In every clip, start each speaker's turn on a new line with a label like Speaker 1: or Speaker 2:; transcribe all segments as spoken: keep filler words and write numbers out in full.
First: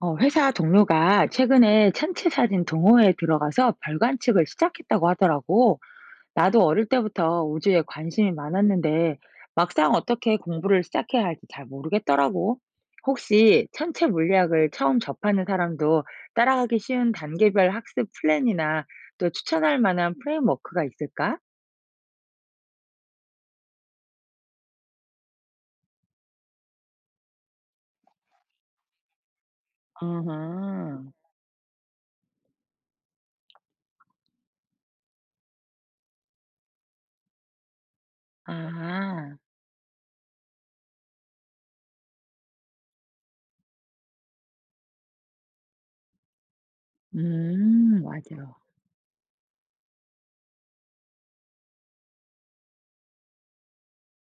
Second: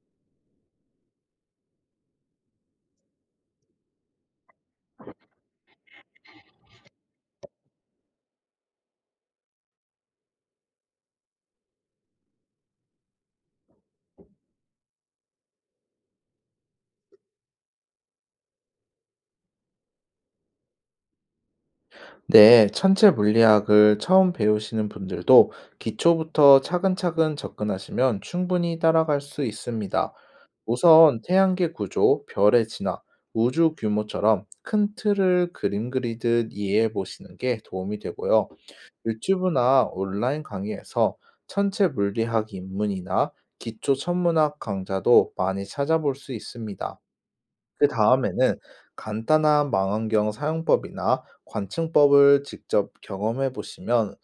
Speaker 1: 어, 회사 동료가 최근에 천체 사진 동호회에 들어가서 별 관측을 시작했다고 하더라고. 나도 어릴 때부터 우주에 관심이 많았는데 막상 어떻게 공부를 시작해야 할지 잘 모르겠더라고. 혹시 천체 물리학을 처음 접하는 사람도 따라가기 쉬운 단계별 학습 플랜이나 또 추천할 만한 프레임워크가 있을까?
Speaker 2: 네, 천체 물리학을 처음 배우시는 분들도 기초부터 차근차근 접근하시면 충분히 따라갈 수 있습니다.
Speaker 1: 아하,
Speaker 2: 우선 태양계 구조, 별의 진화, 우주 규모처럼 큰 틀을 그림 그리듯 이해해 보시는 게 도움이 되고요.
Speaker 1: 아,
Speaker 2: 유튜브나 온라인 강의에서 천체 물리학 입문이나 기초 천문학 강좌도 많이 찾아볼 수 있습니다. 그
Speaker 1: 음, 맞아.
Speaker 2: 다음에는 간단한 망원경 사용법이나 관측법을 직접 경험해 보시면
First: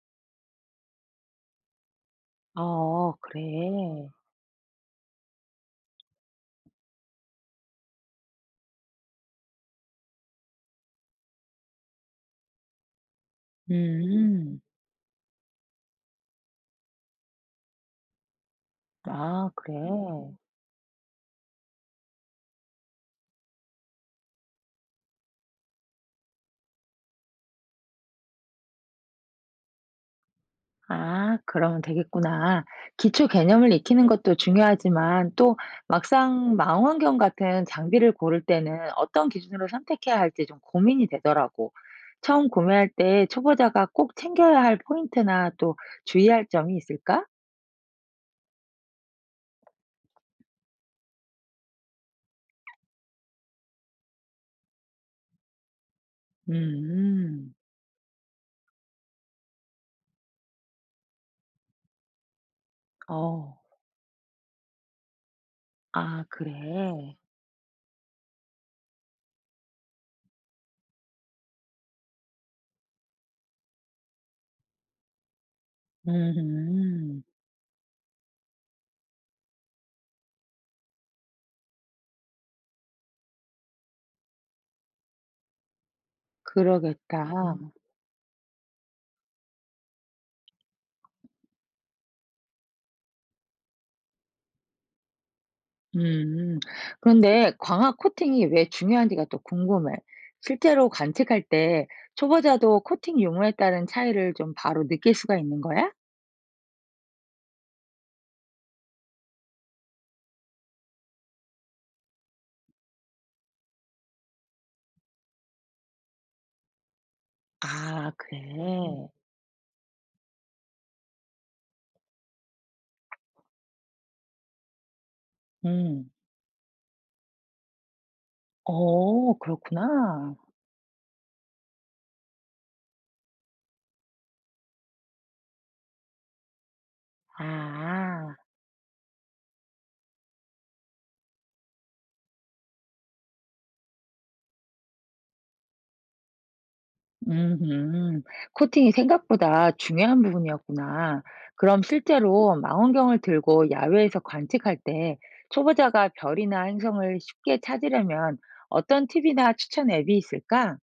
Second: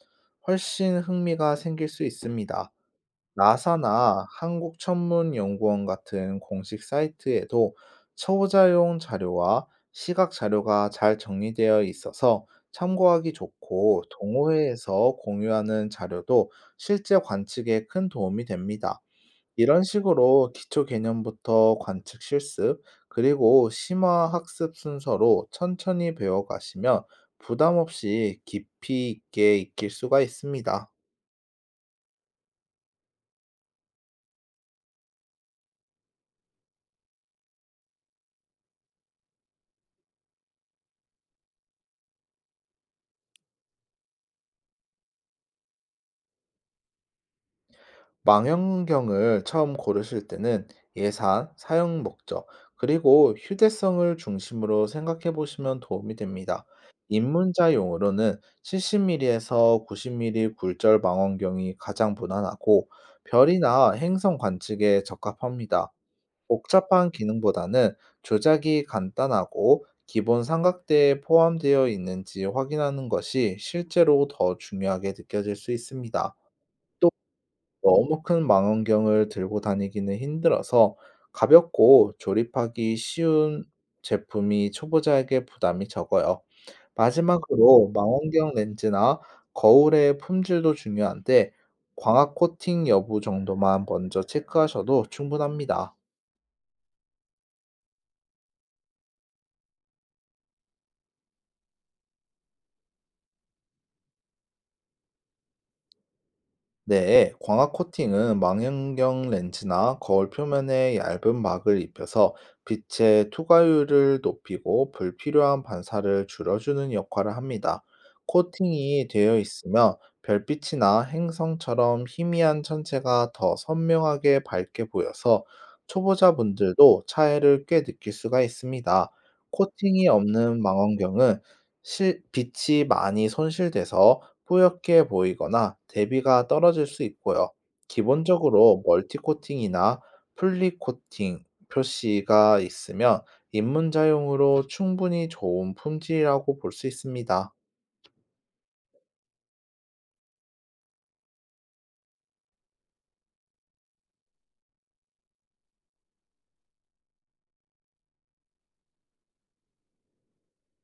Speaker 2: 훨씬 흥미가 생길 수 있습니다.
Speaker 1: 어, 그래.
Speaker 2: 나사나 한국천문연구원 같은 공식 사이트에도 초보자용 자료와 시각 자료가 잘 정리되어 있어서 참고하기 좋고,
Speaker 1: 음,
Speaker 2: 동호회에서 공유하는 자료도 실제 관측에 큰 도움이 됩니다.
Speaker 1: 아, 그래.
Speaker 2: 이런 식으로 기초 개념부터 관측 실습, 그리고 심화 학습 순서로 천천히 배워가시면 부담 없이 깊이 있게 익힐 수가 있습니다.
Speaker 1: 아, 그러면 되겠구나. 기초 개념을 익히는 것도 중요하지만 또 막상 망원경 같은 장비를 고를 때는 어떤 기준으로 선택해야 할지 좀 고민이 되더라고. 처음 구매할 때 초보자가 꼭 챙겨야 할 포인트나 또 주의할 점이 있을까?
Speaker 2: 망원경을 처음 고르실 때는 예산, 사용 목적, 그리고 휴대성을 중심으로 생각해 보시면 도움이 됩니다.
Speaker 1: 음,
Speaker 2: 입문자용으로는 칠십 밀리미터에서 구십 밀리미터 굴절 망원경이 가장 무난하고,
Speaker 1: 어,
Speaker 2: 별이나 행성 관측에 적합합니다.
Speaker 1: 아,
Speaker 2: 복잡한
Speaker 1: 그래.
Speaker 2: 기능보다는 조작이 간단하고 기본 삼각대에 포함되어 있는지 확인하는 것이 실제로 더 중요하게 느껴질 수 있습니다.
Speaker 1: 음,
Speaker 2: 너무 큰 망원경을 들고 다니기는 힘들어서 가볍고 조립하기 쉬운 제품이 초보자에게 부담이 적어요.
Speaker 1: 그러겠다.
Speaker 2: 마지막으로 망원경 렌즈나 거울의 품질도 중요한데, 광학 코팅 여부 정도만 먼저 체크하셔도 충분합니다.
Speaker 1: 음. 그런데 광학 코팅이 왜 중요한지가 또 궁금해. 실제로 관측할 때 초보자도 코팅 유무에 따른 차이를 좀 바로 느낄 수가 있는 거야?
Speaker 2: 네, 광학 코팅은 망원경 렌즈나 거울 표면에 얇은 막을 입혀서 빛의 투과율을 높이고 불필요한 반사를 줄여주는 역할을 합니다.
Speaker 1: 아, 그래.
Speaker 2: 코팅이
Speaker 1: 음.
Speaker 2: 되어 있으면 별빛이나 행성처럼 희미한 천체가 더 선명하게 밝게 보여서
Speaker 1: 음.
Speaker 2: 초보자분들도 차이를 꽤 느낄 수가 있습니다.
Speaker 1: 어,
Speaker 2: 코팅이
Speaker 1: 그렇구나.
Speaker 2: 없는 망원경은 실- 빛이 많이 손실돼서 뿌옇게 보이거나 대비가 떨어질 수 있고요.
Speaker 1: 아.
Speaker 2: 기본적으로 멀티코팅이나 플리코팅 표시가 있으면 입문자용으로 충분히 좋은 품질이라고 볼 수 있습니다.
Speaker 1: 음, 코팅이 생각보다 중요한 부분이었구나. 그럼 실제로 망원경을 들고 야외에서 관측할 때 초보자가 별이나 행성을 쉽게 찾으려면 어떤 팁이나 추천 앱이 있을까?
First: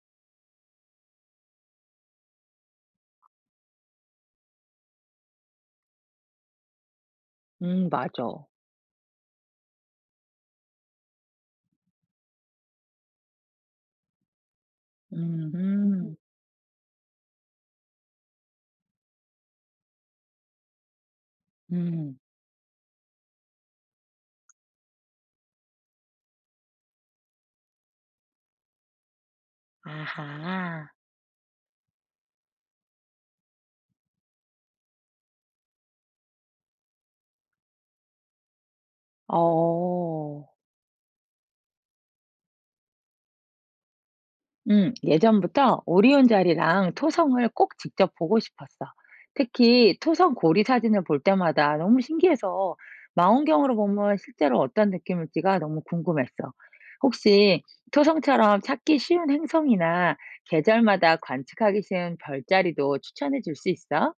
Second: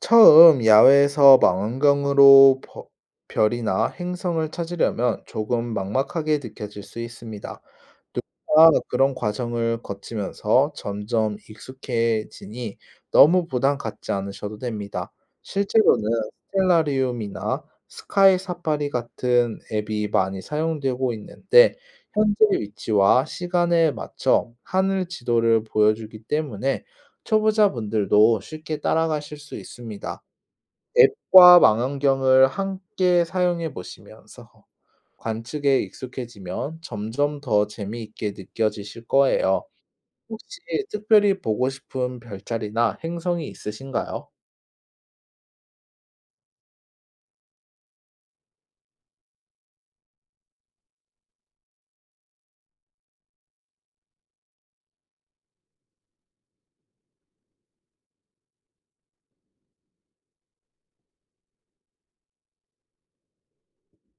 Speaker 2: 처음 야외에서 망원경으로 버- 별이나 행성을 찾으려면 조금 막막하게 느껴질 수 있습니다.
Speaker 1: 음, 맞아.
Speaker 2: 아, 그런 과정을 거치면서 점점 익숙해지니 너무 부담 갖지 않으셔도 됩니다.
Speaker 1: 음음.
Speaker 2: 실제로는 스텔라리움이나 스카이 사파리 같은 앱이 많이 사용되고 있는데,
Speaker 1: 음.
Speaker 2: 현재 위치와 시간에 맞춰 하늘 지도를 보여주기 때문에 초보자분들도 쉽게 따라가실 수 있습니다.
Speaker 1: 아하.
Speaker 2: 앱과 망원경을 함께 사용해 보시면서 관측에 익숙해지면 점점 더 재미있게 느껴지실 거예요.
Speaker 1: 어.
Speaker 2: 혹시 특별히 보고 싶은 별자리나 행성이 있으신가요?
Speaker 1: 음, 예전부터 오리온 자리랑 토성을 꼭 직접 보고 싶었어. 특히 토성 고리 사진을 볼 때마다 너무 신기해서 망원경으로 보면 실제로 어떤 느낌일지가 너무 궁금했어. 혹시 토성처럼 찾기 쉬운 행성이나 계절마다 관측하기 쉬운 별자리도 추천해 줄 수 있어?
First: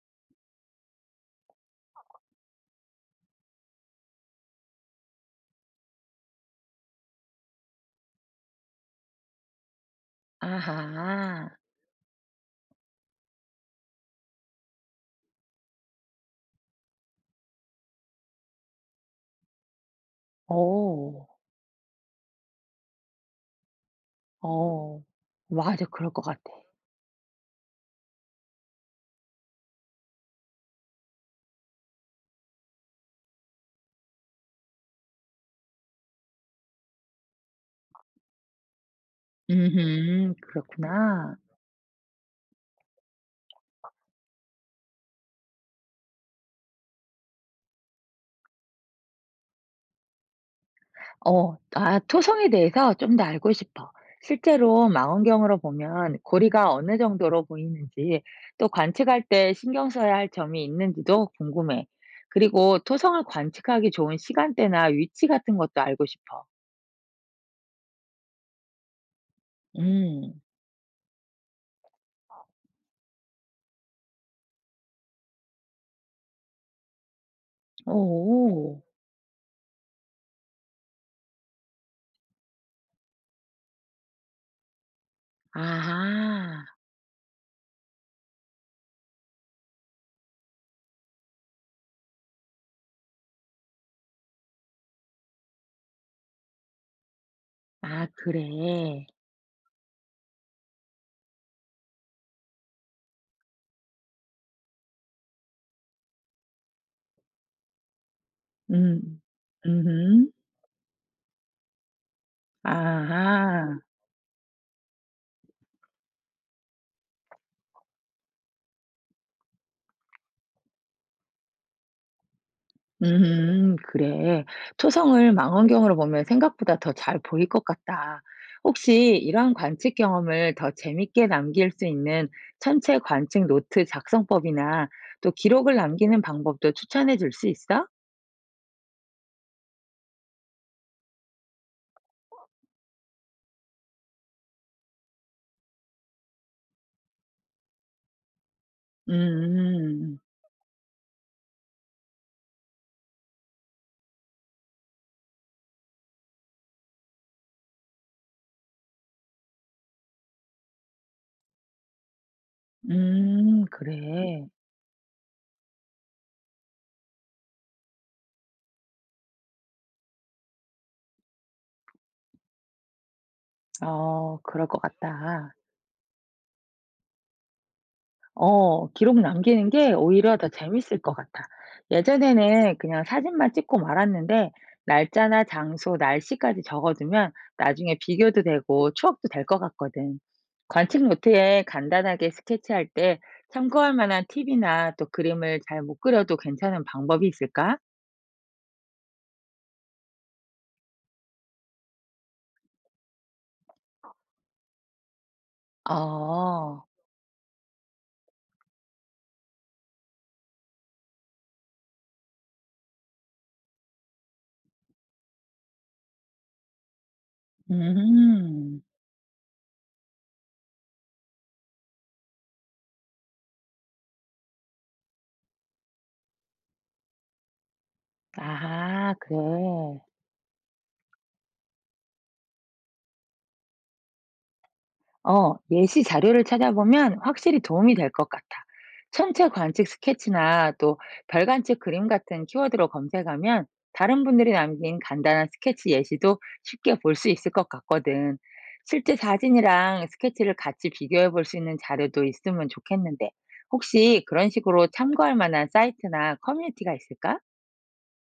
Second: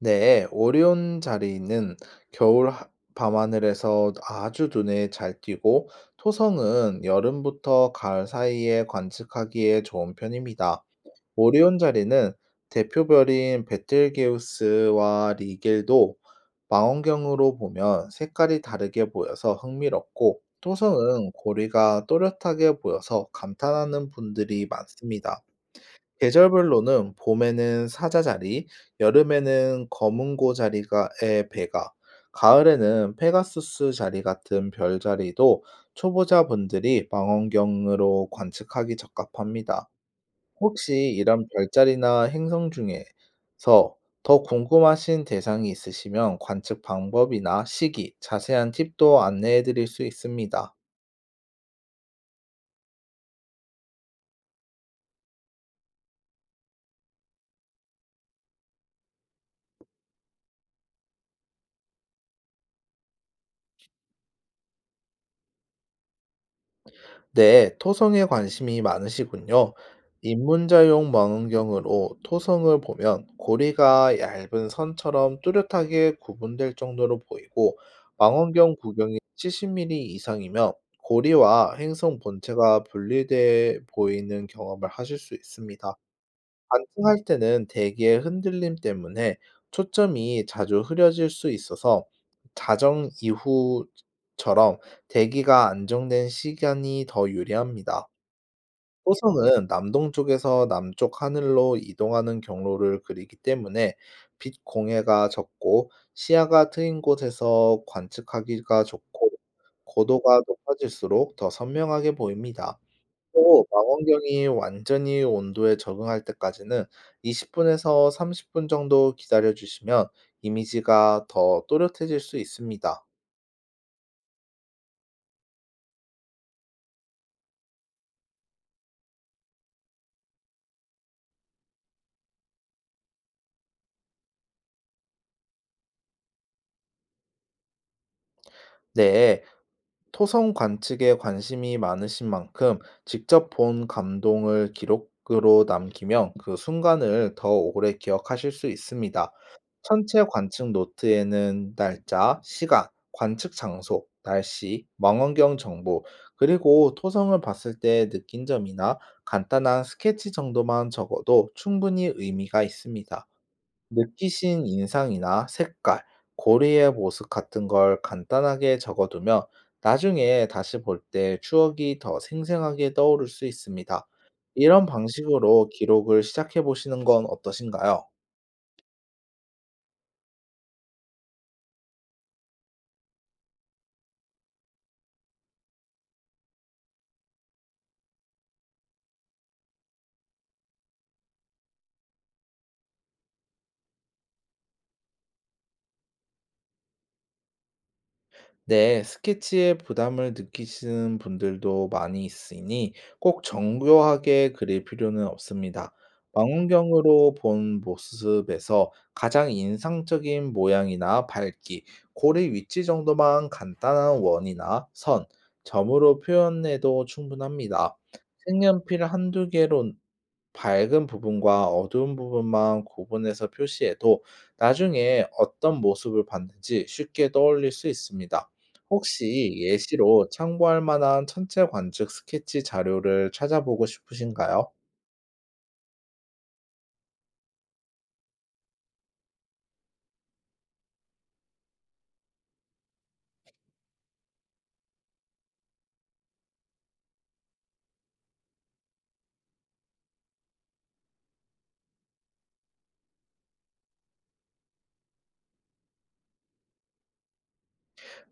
Speaker 2: 네, 오리온 자리는 겨울 하- 밤하늘에서 아주 눈에 잘 띄고, 토성은 여름부터 가을 사이에 관측하기에 좋은 편입니다.
Speaker 1: 아하.
Speaker 2: 오리온 자리는 대표별인 베틀게우스와 리겔도 망원경으로 보면 색깔이 다르게 보여서 흥미롭고,
Speaker 1: 오.
Speaker 2: 토성은 고리가 또렷하게 보여서 감탄하는 분들이
Speaker 1: 어.
Speaker 2: 많습니다.
Speaker 1: 맞아. 그럴 것 같아.
Speaker 2: 계절별로는 봄에는 사자 자리, 여름에는 검은고 자리가의 배가, 가을에는 페가수스 자리 같은 별 자리도 초보자분들이 망원경으로 관측하기 적합합니다.
Speaker 1: 음,
Speaker 2: 혹시
Speaker 1: 그렇구나.
Speaker 2: 이런 별자리나 행성 중에서 더 궁금하신 대상이 있으시면 관측 방법이나 시기, 자세한 팁도 안내해 드릴 수 있습니다.
Speaker 1: 어. 아, 토성에 대해서 좀 더 알고 싶어. 실제로 망원경으로 보면 고리가 어느 정도로 보이는지 또 관측할 때 신경 써야 할 점이 있는지도 궁금해. 그리고 토성을 관측하기 좋은 시간대나 위치 같은 것도 알고 싶어.
Speaker 2: 네, 토성에 관심이 많으시군요.
Speaker 1: 음.
Speaker 2: 입문자용 망원경으로 토성을 보면 고리가 얇은 선처럼 뚜렷하게 구분될 정도로 보이고, 망원경
Speaker 1: 오.
Speaker 2: 구경이 칠십 밀리미터 이상이면 고리와 행성 본체가 분리돼 보이는 경험을 하실 수 있습니다.
Speaker 1: 아하.
Speaker 2: 반등할 때는 대기의 흔들림 때문에 초점이 자주 흐려질 수 있어서, 자정 이후처럼 대기가 안정된 시간이 더
Speaker 1: 아,
Speaker 2: 유리합니다.
Speaker 1: 그래.
Speaker 2: 호성은 남동쪽에서 남쪽 하늘로 이동하는 경로를 그리기 때문에 빛 공해가 적고 시야가 트인 곳에서 관측하기가
Speaker 1: 음.
Speaker 2: 좋고,
Speaker 1: 음음.
Speaker 2: 고도가 높아질수록 더 선명하게 보입니다. 또
Speaker 1: 아하.
Speaker 2: 망원경이 완전히 온도에 적응할 때까지는 20 분에서 삼십 분 정도 기다려 주시면 이미지가 더 또렷해질 수 있습니다.
Speaker 1: 음, 그래. 초성을 망원경으로 보면 생각보다 더 잘 보일 것 같다. 혹시 이러한 관측 경험을 더 재밌게 남길 수 있는 천체 관측 노트 작성법이나 또 기록을 남기는 방법도 추천해 줄 수 있어?
Speaker 2: 네. 토성 관측에 관심이 많으신 만큼 직접 본 감동을 기록으로 남기면 그 순간을 더 오래 기억하실 수 있습니다.
Speaker 1: 음,
Speaker 2: 천체 관측 노트에는 날짜, 시간, 관측 장소, 날씨, 망원경 정보, 그리고 토성을 봤을 때 느낀 점이나 간단한 스케치 정도만 적어도 충분히 의미가
Speaker 1: 음,
Speaker 2: 있습니다.
Speaker 1: 음, 그래.
Speaker 2: 느끼신 인상이나 색깔, 고리의 모습 같은 걸 간단하게 적어두면 나중에 다시 볼 때 추억이 더 생생하게 떠오를 수 있습니다.
Speaker 1: 어, 그럴 것
Speaker 2: 이런
Speaker 1: 같다.
Speaker 2: 방식으로 기록을 시작해 보시는 건 어떠신가요?
Speaker 1: 어, 기록 남기는 게 오히려 더 재밌을 것 같아. 예전에는 그냥 사진만 찍고 말았는데 날짜나 장소, 날씨까지 적어두면 나중에 비교도 되고 추억도 될 것 같거든. 관측 노트에 간단하게 스케치할 때 참고할 만한 팁이나 또 그림을 잘 못 그려도 괜찮은 방법이 있을까?
Speaker 2: 네, 스케치에 부담을 느끼시는 분들도 많이 있으니 꼭 정교하게 그릴 필요는 없습니다.
Speaker 1: 어.
Speaker 2: 망원경으로 본 모습에서 가장 인상적인 모양이나 밝기, 고리 위치 정도만 간단한 원이나 선, 점으로 표현해도 충분합니다.
Speaker 1: 음.
Speaker 2: 색연필 한두 개로 밝은 부분과 어두운 부분만 구분해서 표시해도 나중에 어떤 모습을 봤는지 쉽게 떠올릴 수 있습니다.
Speaker 1: 아, 그래.
Speaker 2: 혹시 예시로 참고할 만한 천체 관측 스케치 자료를 찾아보고 싶으신가요?
Speaker 1: 어, 예시 자료를 찾아보면 확실히 도움이 될 것 같아. 천체 관측 스케치나 또 별관측 그림 같은 키워드로 검색하면 다른 분들이 남긴 간단한 스케치 예시도 쉽게 볼 수 있을 것 같거든. 실제 사진이랑 스케치를 같이 비교해 볼 수 있는 자료도 있으면 좋겠는데, 혹시 그런 식으로 참고할 만한 사이트나 커뮤니티가 있을까?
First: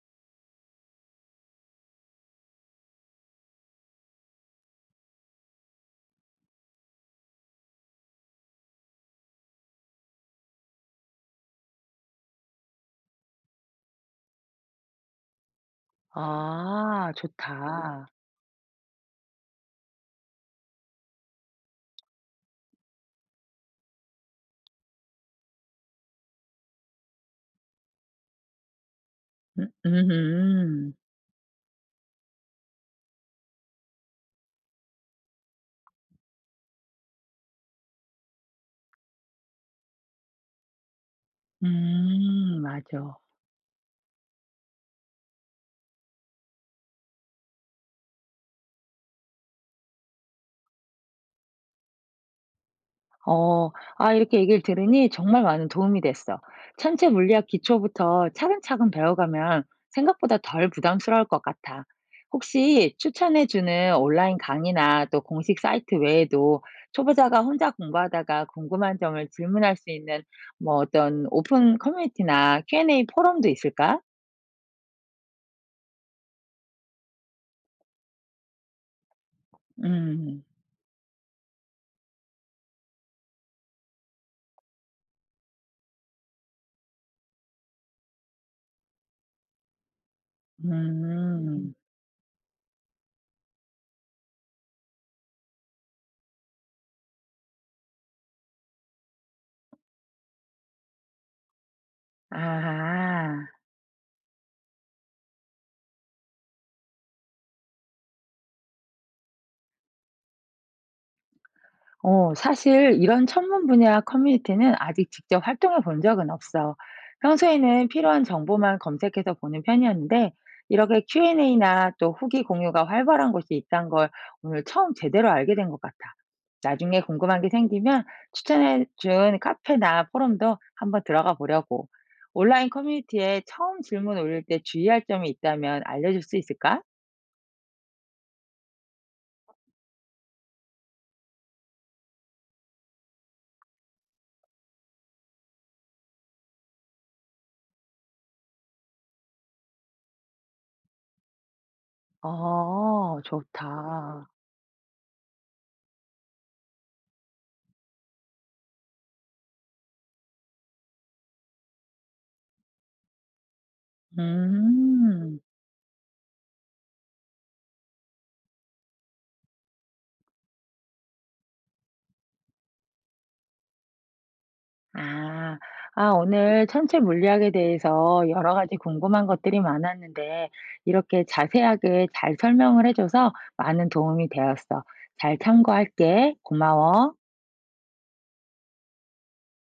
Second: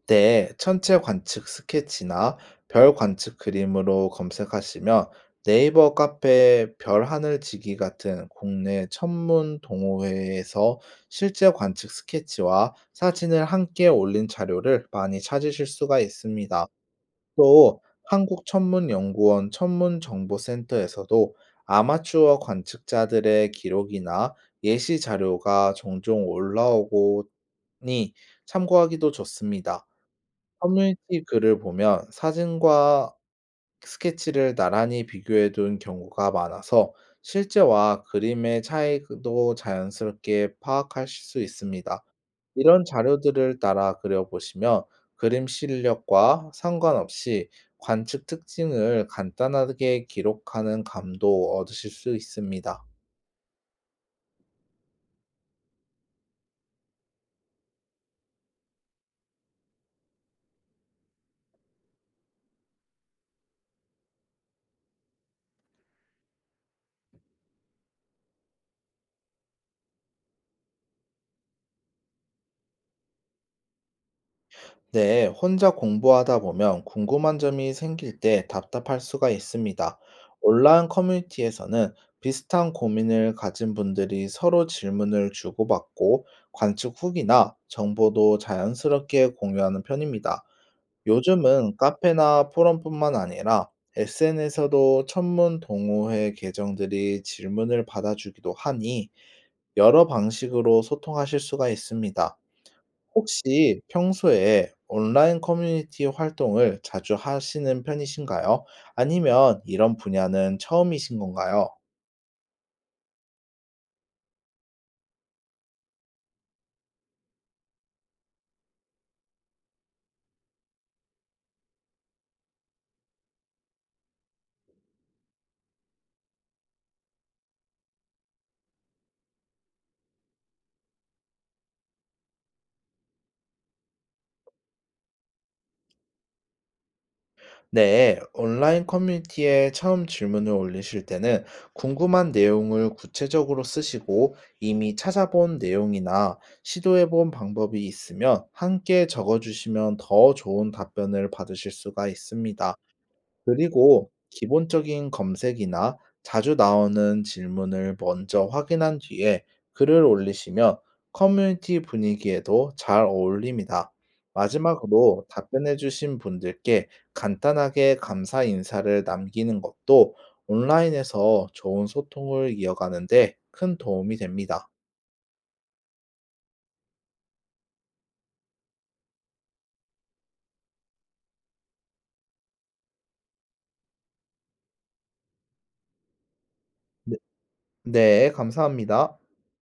Speaker 2: 네, 천체 관측 스케치나 별 관측 그림으로 검색하시면 네이버 카페 별 하늘지기 같은 국내 천문 동호회에서 실제 관측 스케치와 사진을 함께 올린 자료를 많이 찾으실 수가 있습니다.
Speaker 1: 아,
Speaker 2: 또
Speaker 1: 좋다.
Speaker 2: 한국천문연구원 천문정보센터에서도 아마추어 관측자들의 기록이나 예시 자료가 종종 올라오고니 참고하기도
Speaker 1: 음,
Speaker 2: 좋습니다.
Speaker 1: 음, 음,
Speaker 2: 커뮤니티 글을 보면 사진과 스케치를 나란히 비교해 둔 경우가 많아서 실제와 그림의 차이도 자연스럽게 파악하실 수 있습니다.
Speaker 1: 음,
Speaker 2: 이런
Speaker 1: 맞아.
Speaker 2: 자료들을 따라 그려보시면 그림 실력과 상관없이 관측 특징을 간단하게 기록하는 감도 얻으실 수 있습니다.
Speaker 1: 어, 아, 이렇게 얘기를 들으니 정말 많은 도움이 됐어. 천체 물리학 기초부터 차근차근 배워가면 생각보다 덜 부담스러울 것 같아. 혹시 추천해주는 온라인 강의나 또 공식 사이트 외에도 초보자가 혼자 공부하다가 궁금한 점을 질문할 수 있는 뭐 어떤 오픈 커뮤니티나 큐 앤 에이 포럼도 있을까?
Speaker 2: 네, 혼자 공부하다 보면 궁금한 점이 생길 때 답답할 수가 있습니다.
Speaker 1: 음,
Speaker 2: 온라인 커뮤니티에서는 비슷한 고민을 가진 분들이 서로 질문을 주고받고 관측 후기나 정보도 자연스럽게 공유하는 편입니다.
Speaker 1: 음,
Speaker 2: 요즘은 카페나 포럼뿐만 아니라 에스엔에스에서도 천문 동호회 계정들이 질문을 받아주기도 하니 여러 방식으로 소통하실 수가 있습니다.
Speaker 1: 아,
Speaker 2: 혹시 평소에 온라인 커뮤니티 활동을 자주 하시는 편이신가요? 아니면 이런 분야는 처음이신 건가요?
Speaker 1: 어, 사실 이런 천문 분야 커뮤니티는 아직 직접 활동해 본 적은 없어. 평소에는 필요한 정보만 검색해서 보는 편이었는데, 이렇게 큐 앤 에이나 또 후기 공유가 활발한 곳이 있다는 걸 오늘 처음 제대로 알게 된 것 같아. 나중에 궁금한 게 생기면 추천해 준 카페나 포럼도 한번 들어가 보려고. 온라인 커뮤니티에 처음 질문 올릴 때 주의할 점이 있다면 알려줄 수 있을까?
Speaker 2: 네, 온라인 커뮤니티에 처음 질문을 올리실 때는 궁금한 내용을 구체적으로 쓰시고, 이미 찾아본 내용이나 시도해본 방법이 있으면 함께 적어주시면 더 좋은 답변을 받으실 수가 있습니다.
Speaker 1: 아,
Speaker 2: 그리고
Speaker 1: 좋다.
Speaker 2: 기본적인 검색이나 자주 나오는 질문을 먼저 확인한 뒤에 글을 올리시면 커뮤니티 분위기에도 잘 어울립니다. 마지막으로
Speaker 1: 음.
Speaker 2: 답변해주신 분들께 간단하게 감사 인사를 남기는 것도 온라인에서 좋은 소통을 이어가는데 큰 도움이 됩니다.
Speaker 1: 아. 아, 오늘 천체 물리학에 대해서 여러 가지 궁금한 것들이 많았는데 이렇게 자세하게 잘 설명을 해 줘서 많은 도움이 되었어. 잘 참고할게. 고마워.
Speaker 2: 네, 네, 감사합니다.